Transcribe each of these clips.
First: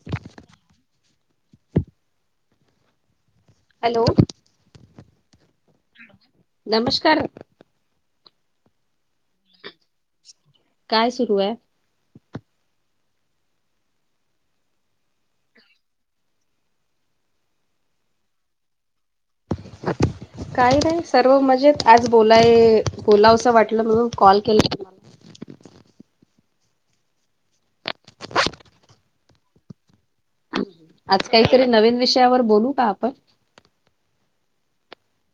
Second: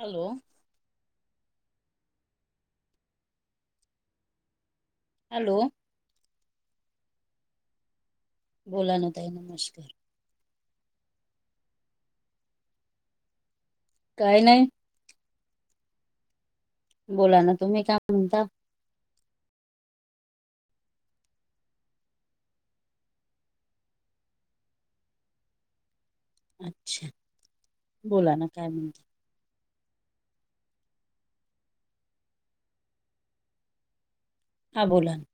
Hello! Hello! Hello! [inaudible] नमस्कार! बोला ना ताई. नमस्कार! काय सुरू आहे! काही नाही. बोला ना तुम्ही काय म्हणता? काही नाही सर्व मजेत आज बोलाय बोलावसं वाटलं म्हणून कॉल केला. तुम्हाला. अच्छा, बोला ना काय म्हणता? आज काहीतरी नवीन विषयावर बोलू का आपण? हा बोला ना.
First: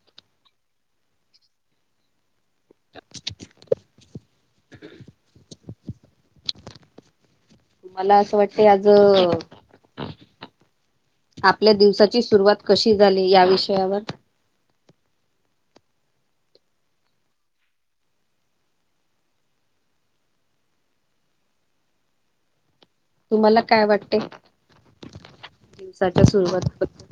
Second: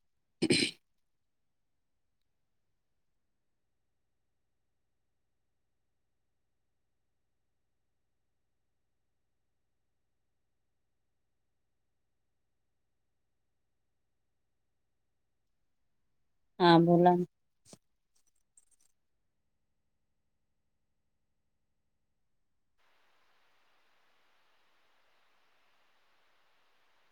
मला असं वाटते आज अ आपल्या दिवसाची सुरुवात कशी झाली, या विषयावर हा बोला ना तुम्हाला काय वाटते? दिवसाच्या सुरवात बद्द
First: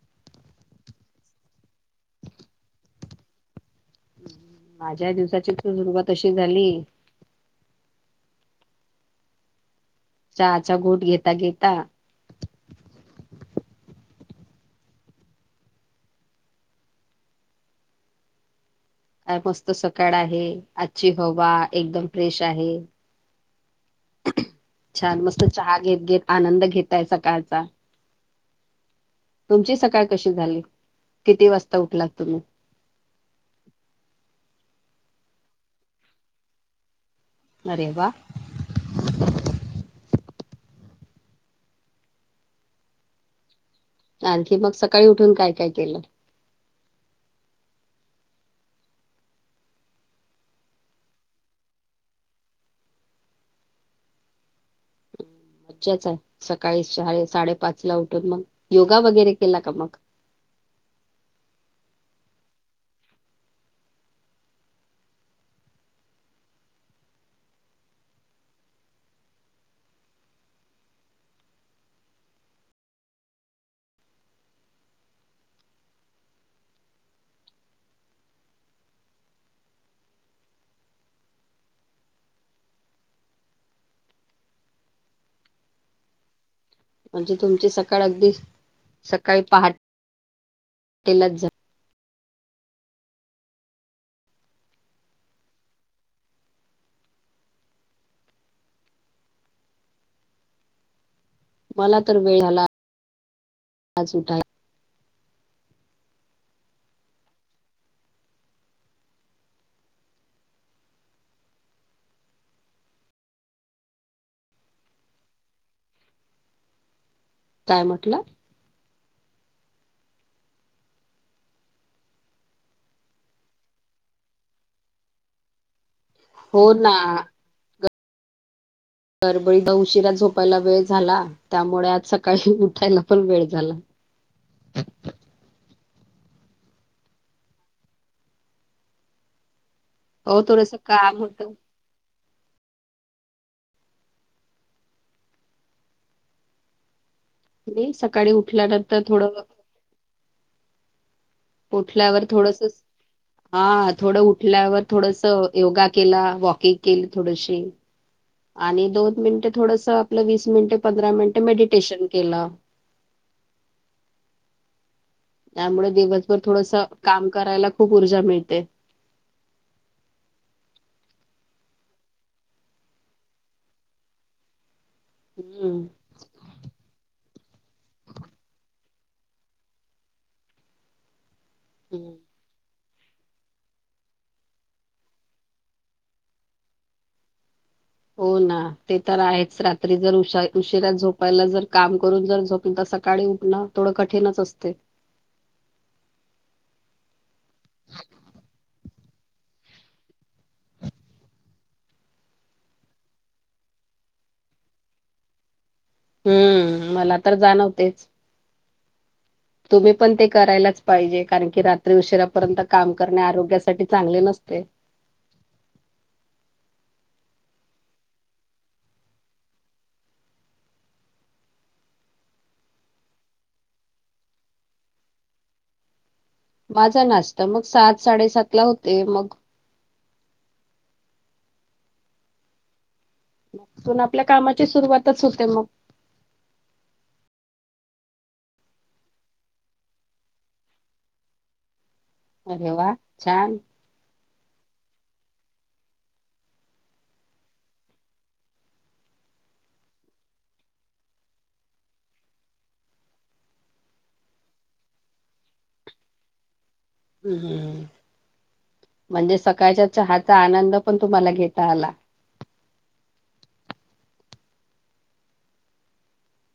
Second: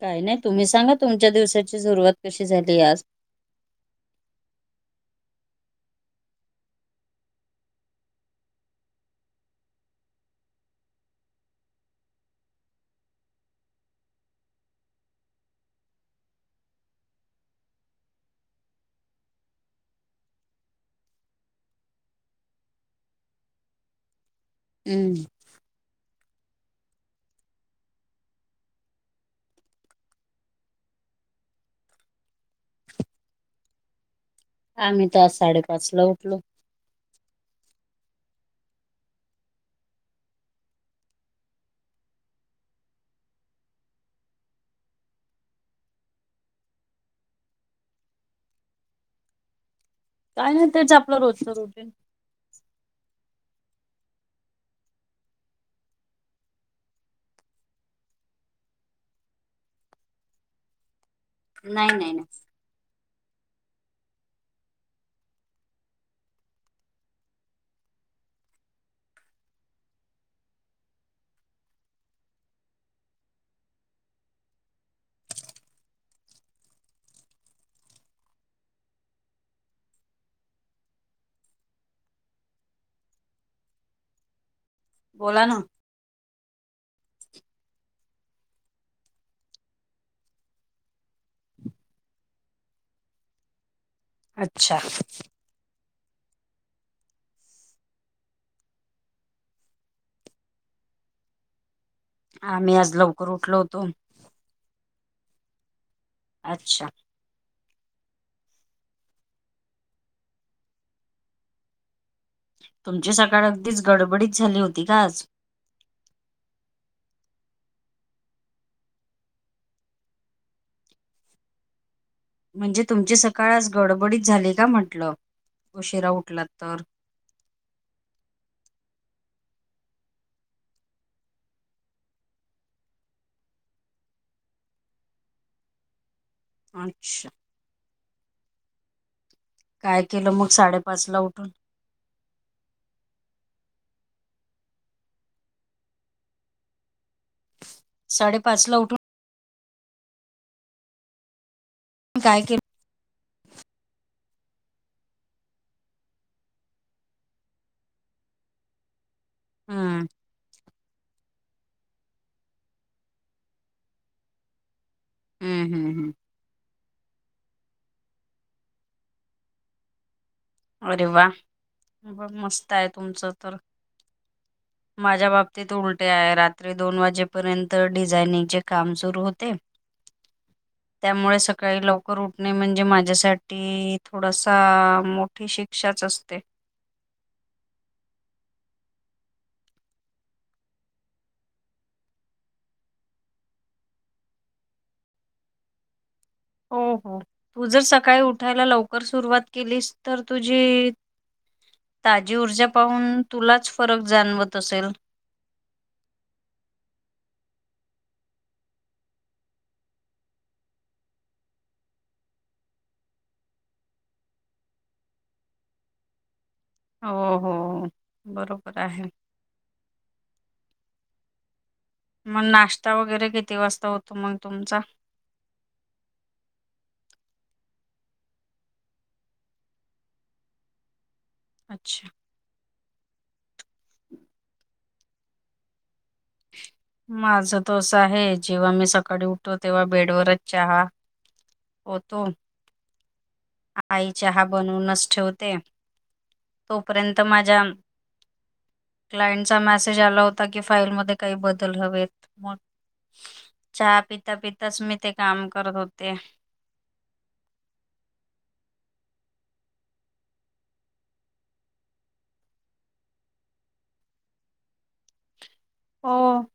काही नाही, तुम्ही सांगा तुमच्या दिवसाची सुरुवात कशी झाली आज माझ्या दिवसाची सुरुवात अशी झाली चहाचा घोट घेता-घेता काय मस्त सकाळ आहे, आजची हवा एकदम फ्रेश आहे. हम्म छान मस्त चहा घेत-घेत, आनंद घेतय सकाळचा. तुमची सकाळ कशी झाली, किती वाजता उठलात तुम्ही? आम्ही तर आज साडे-पाच ला उठलो. अरे वा! आणखी मग सकाळी उठून काय-काय केलं? काय नाय, तेच आपलं रोजचं रुटीन मज्जाच आहे, सकाळी साडे-पाचला उठून मग योगा वगैरे केला का मग? नाय -नाही, नाही. बोला ना. म्हणजे तुमची सकाळी अगदी सकाळी [unintelligible] पहाटेलाच झाली. अच्छा, मला आम्ही आज लवकर उठलो होतो सुठा [unintelligible] अच्छा!, तुमची सकाळ अगदीच गडबडीत झाली होती का आज? काय म्हटला? म्हणजे तुमची सकाळ आज गडबडीत झाली का म्हटलं, उशिरा उठलात हो तर? ना. गडबडीपं उशिरा झोपायला वेळ झाला. त्यामुळे आज सकाळी उठायला पण वेळ झाला. अच्छा, काय केलं अहो मग थोडसं साडेपाच काम ला उठून? होतं. मी सकाळी साडेपाच ला उठून उठल्यानंतर थोडं अं उठल्यावर काय थोडस केलं स हा, थोडं उठल्यावर थोडस योगा केला, वॉकिंग केली थोडशी. आणि दोन मिनिट थोडसं हम्म आपल वीस मिनिटे, पंधरा मिनिटे मेडिटेशन केलं. हम्म हम्म त्यामुळे हम्म दिवसभर थोडसं काम करायला खूप ऊर्जा मिळते. अरे वा! बरं मस्त आहे तुमचं तर माझ्या बाबतीत हम्म उल टे आहे, रात्री दोन वाजेपर्यंत डिझाइनिंग चे काम सुरू होते. त्यामुळे सकाळी हम्म. लवकर उठणे, म्हणजे माझ्यासाठी थोडासा मो मोठी शिक्षाच असते. हो ना, ते तर आहेच रात्री जर उशिरा झोपायला जर काम करून जर झोपल तर सकाळी उठना थोडं कठीणच असते. हो-हो!. तू जर सकाळी उठायला लवकर सुरुवात केलीस तर तुझे. ताजी ऊर्जा पाहून तुलाच फरक जाणवत असेल. हम्म, ! मला तर जाणवतेच. तुम्ही पण ते करायलाच पाहिजे, कारण की रात्री उशिरापर्यंत काम करणे आरोग्यासाठी चांगले नसते. हो-हो, ! ! बरोबर आहे. मग नाश्ता वगैरे किती वाजता होतो. मग तुमचा? माझा नाश्ता बघ सात-साडेसात ला होतोय मग. छै. तिथून आपल्या कामाची सुरुवातच कसे होते मग. माझं त अस आहे. जेव्हा मी सकाळी उठोतो तेव्हा बेड वरच चहा. होतो? अरे वा छान [unintelligible] आई चहा बनवूनच ठेवते,? तोपर्यंत माझ्या क्लाइंटचा मेसेज आला होता. की फाईलमध्ये काही बदल हवेत! चहा पितापिताच मी, ते काम करत होते. हम म्हणजे, सकाळच्या चहाचा आनंद पण तुम्हाला घेता आला. हो!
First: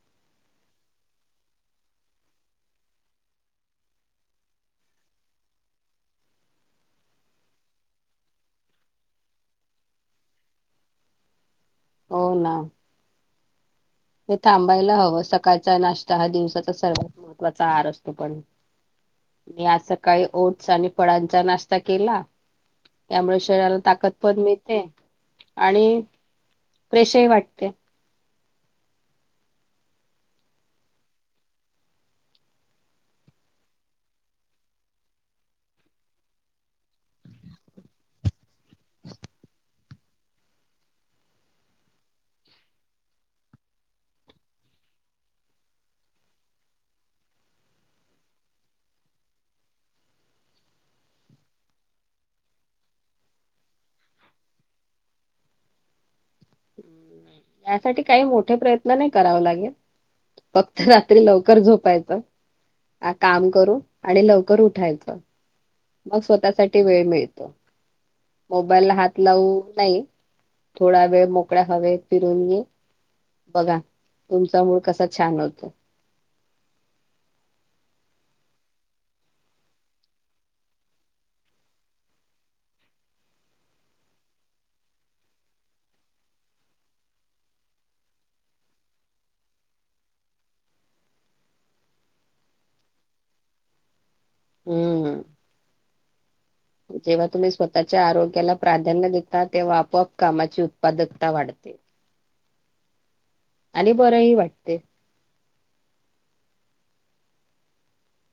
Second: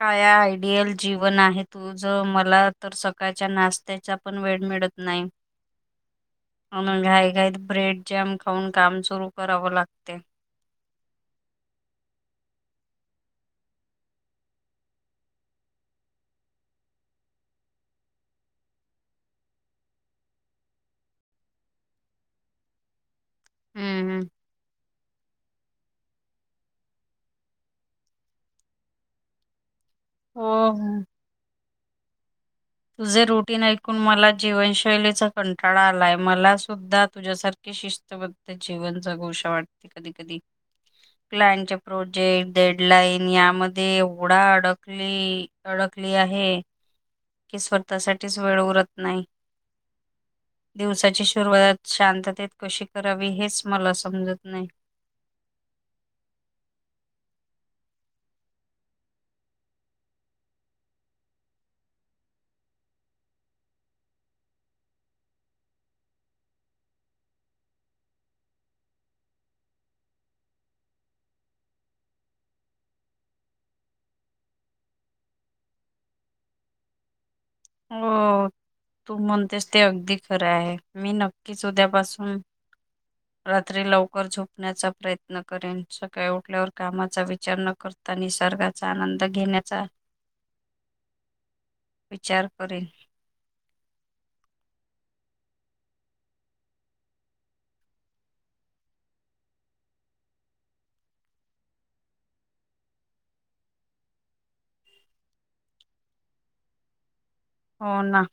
काया आयडियल जीवन आहे. तुझ मला तर सकाळच्या नाष्टयांच्या पण वेळ मिळत नाही. मग, घाईघाईत ब्रेड जॅम खाऊन काम सुरु करावं लागत. हो हो. हे थांबायला हवं, सकाळचा नाष्टा हा दिवसाचा सर्वात महत्त्वाचा आहार असतो. पण! मी आज सकाळी ओट्स आणि फळंचा नाष्टा केला. त्यामुळे, शरीराला ताकद हम्म पण मिळते. आणि! फ्रेशही वाटते हो. तुझे रुटीन ऐकून मला जीवनशैलीचा कंटाळा आलाय मला सुद्धा तुझ्यासारखी. शिस्तबद्ध जीवन जगुस वाटत कधी कधी. क्लाएंट प्रोजेक्ट डेडलाईन यामध्ये एवढा अडकली? अडकली आहे.? स्वतःसाठीच वेळ उरत नाही. दिवसाची सुरुवात शांततेत कशी करावी हेच मला समजत नाही. यासाठी काही मोठे प्रयत्न नाही. कराव नहीं लागत. फक्त रात्री लवकर झोपायचं. ह काम करू आणि लवकर उठायचं [unintelligible] मग स्वतःसाठी वेळ दे, मोबाईल हात लावू नाही. थोडा वेळ मोकळ्या मद्दे हवेत फिरून येे,? बघा, तुमचा मूड कसा छान होतो. हो, ! तू म्हणतेस ते अगदी खरं आहे. मी नक्कीच उद्यापासून रात्री लवकर झोपण्याचा प्रयत्न करेन, सकाळी उठल्यावर कामाचा विचार नक्की क निसर्गाचा आनंद घेण्याचा. विचार करिन अं जेव्हा तुम्ही स्वतःच्या आरोग्याला प्राधान्य देता, तेव्हा आपोआप कामाची उत्पादकता वाढते. आणि बरंहि वाटते. हो ना.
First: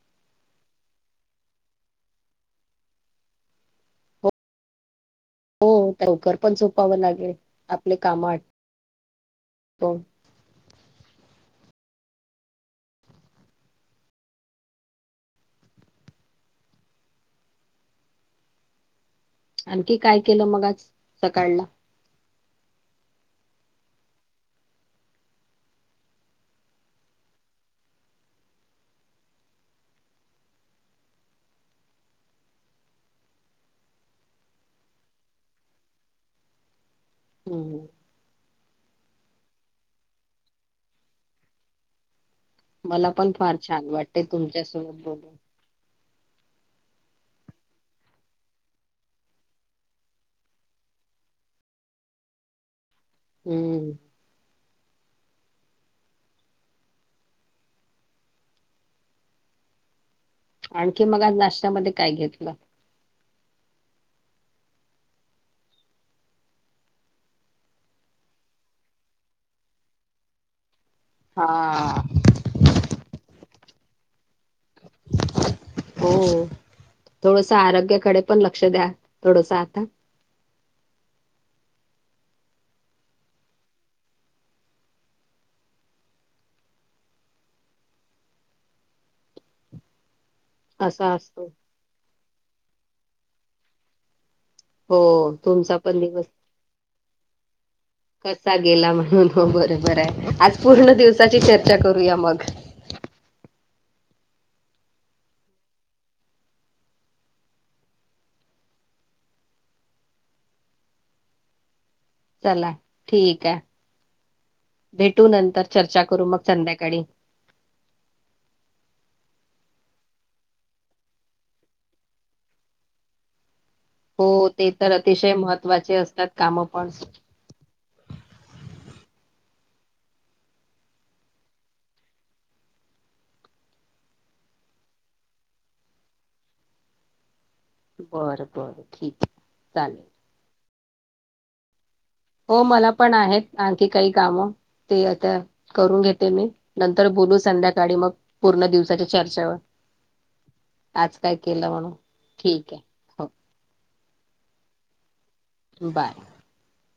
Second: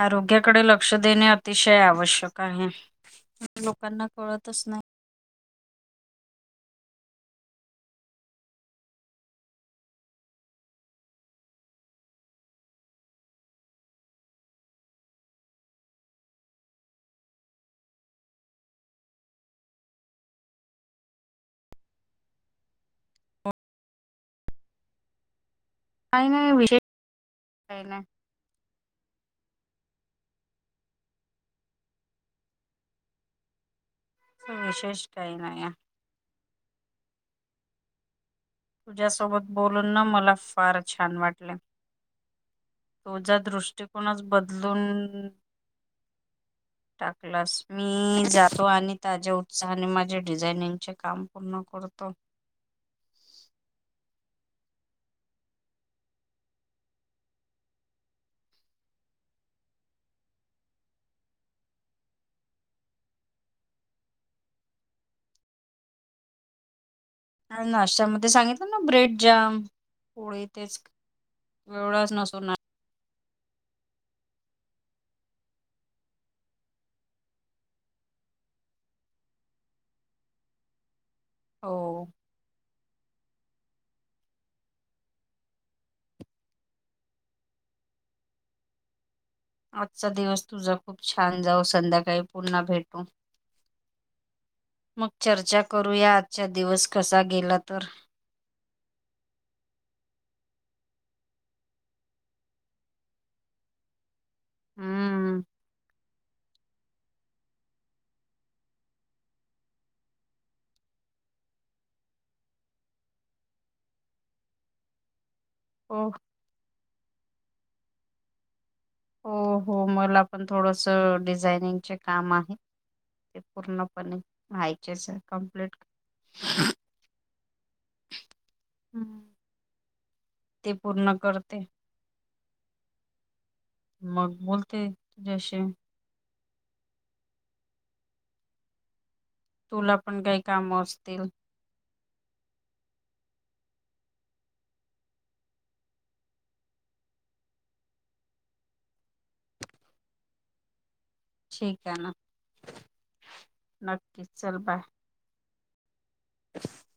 आरोग्याकडे लक्ष देणे अतिशय आवश्यक आहे. लोकांना कळतच नाही. हो लवकर पण झोपावं लागेल, आपले कामं आटपून. आणखी काय केलं मग आज सकाळला? काही नाही विशेष, काही नाही. विशेष कही नाहीया. ह तुझ्यासोबत बोलून ना मला फार छान वाटल.. मला पण फार छान वाटतंय दृष्टिकोनच तुमच्यासोबत बदलून बोलून. टाकलास मी जातो आणि ताज्या उत्साहाने माझे डिझाईनिंगचे काम पूर्ण करतो. हं आणखी मग आज नाश्त्यामध्ये काय घेतलं? आज नाश्त्यामध्ये सांगितलं ना, ब्रेड जॅम, पोळी तेच. हा. [unintelligible] हो थोडसं आरोग्याकडे पण लक्ष द्या, थोडसं आता हो. आजचा दिवस तुझा खूप असा छान असतो जावो. संध्याकाळी पुन्हा भेटू. मग हो चर्चा तुमचा पण करूया, दिवस आजचा दिवस कसा गेला तर. कसा गेला म्हणून हो बरोबर आहे. आज पूर्ण दिवसाची चर्चा करूया मग. अम्म चला ठीक आहे, भेटू नंतर चर्चा हो करू मग संध्याकाळी. हो हो मला पण थोडसं डिझाइनिंगचे काम आहे, ते पूर्ण पण हो ते तर व्हायचे असेल अतिशय कंप्लिट महत्त्वाचे असतात कामं पण हम्म ते पूर्ण करते. मग बोलते तुज्याशी. बरं बरं ठीकये. तुला पण काही कामं असतील. हो मला पण आहेत आणखी काही कामं, ते आता करून घेते मी, नंतर बोलू संध्याकाळी. मग पूर्ण दिवसाच्या चर्चावर आज काय ठीक केलं, ठीक आहेवं नटकीस चल बाय. बाय [inaudible]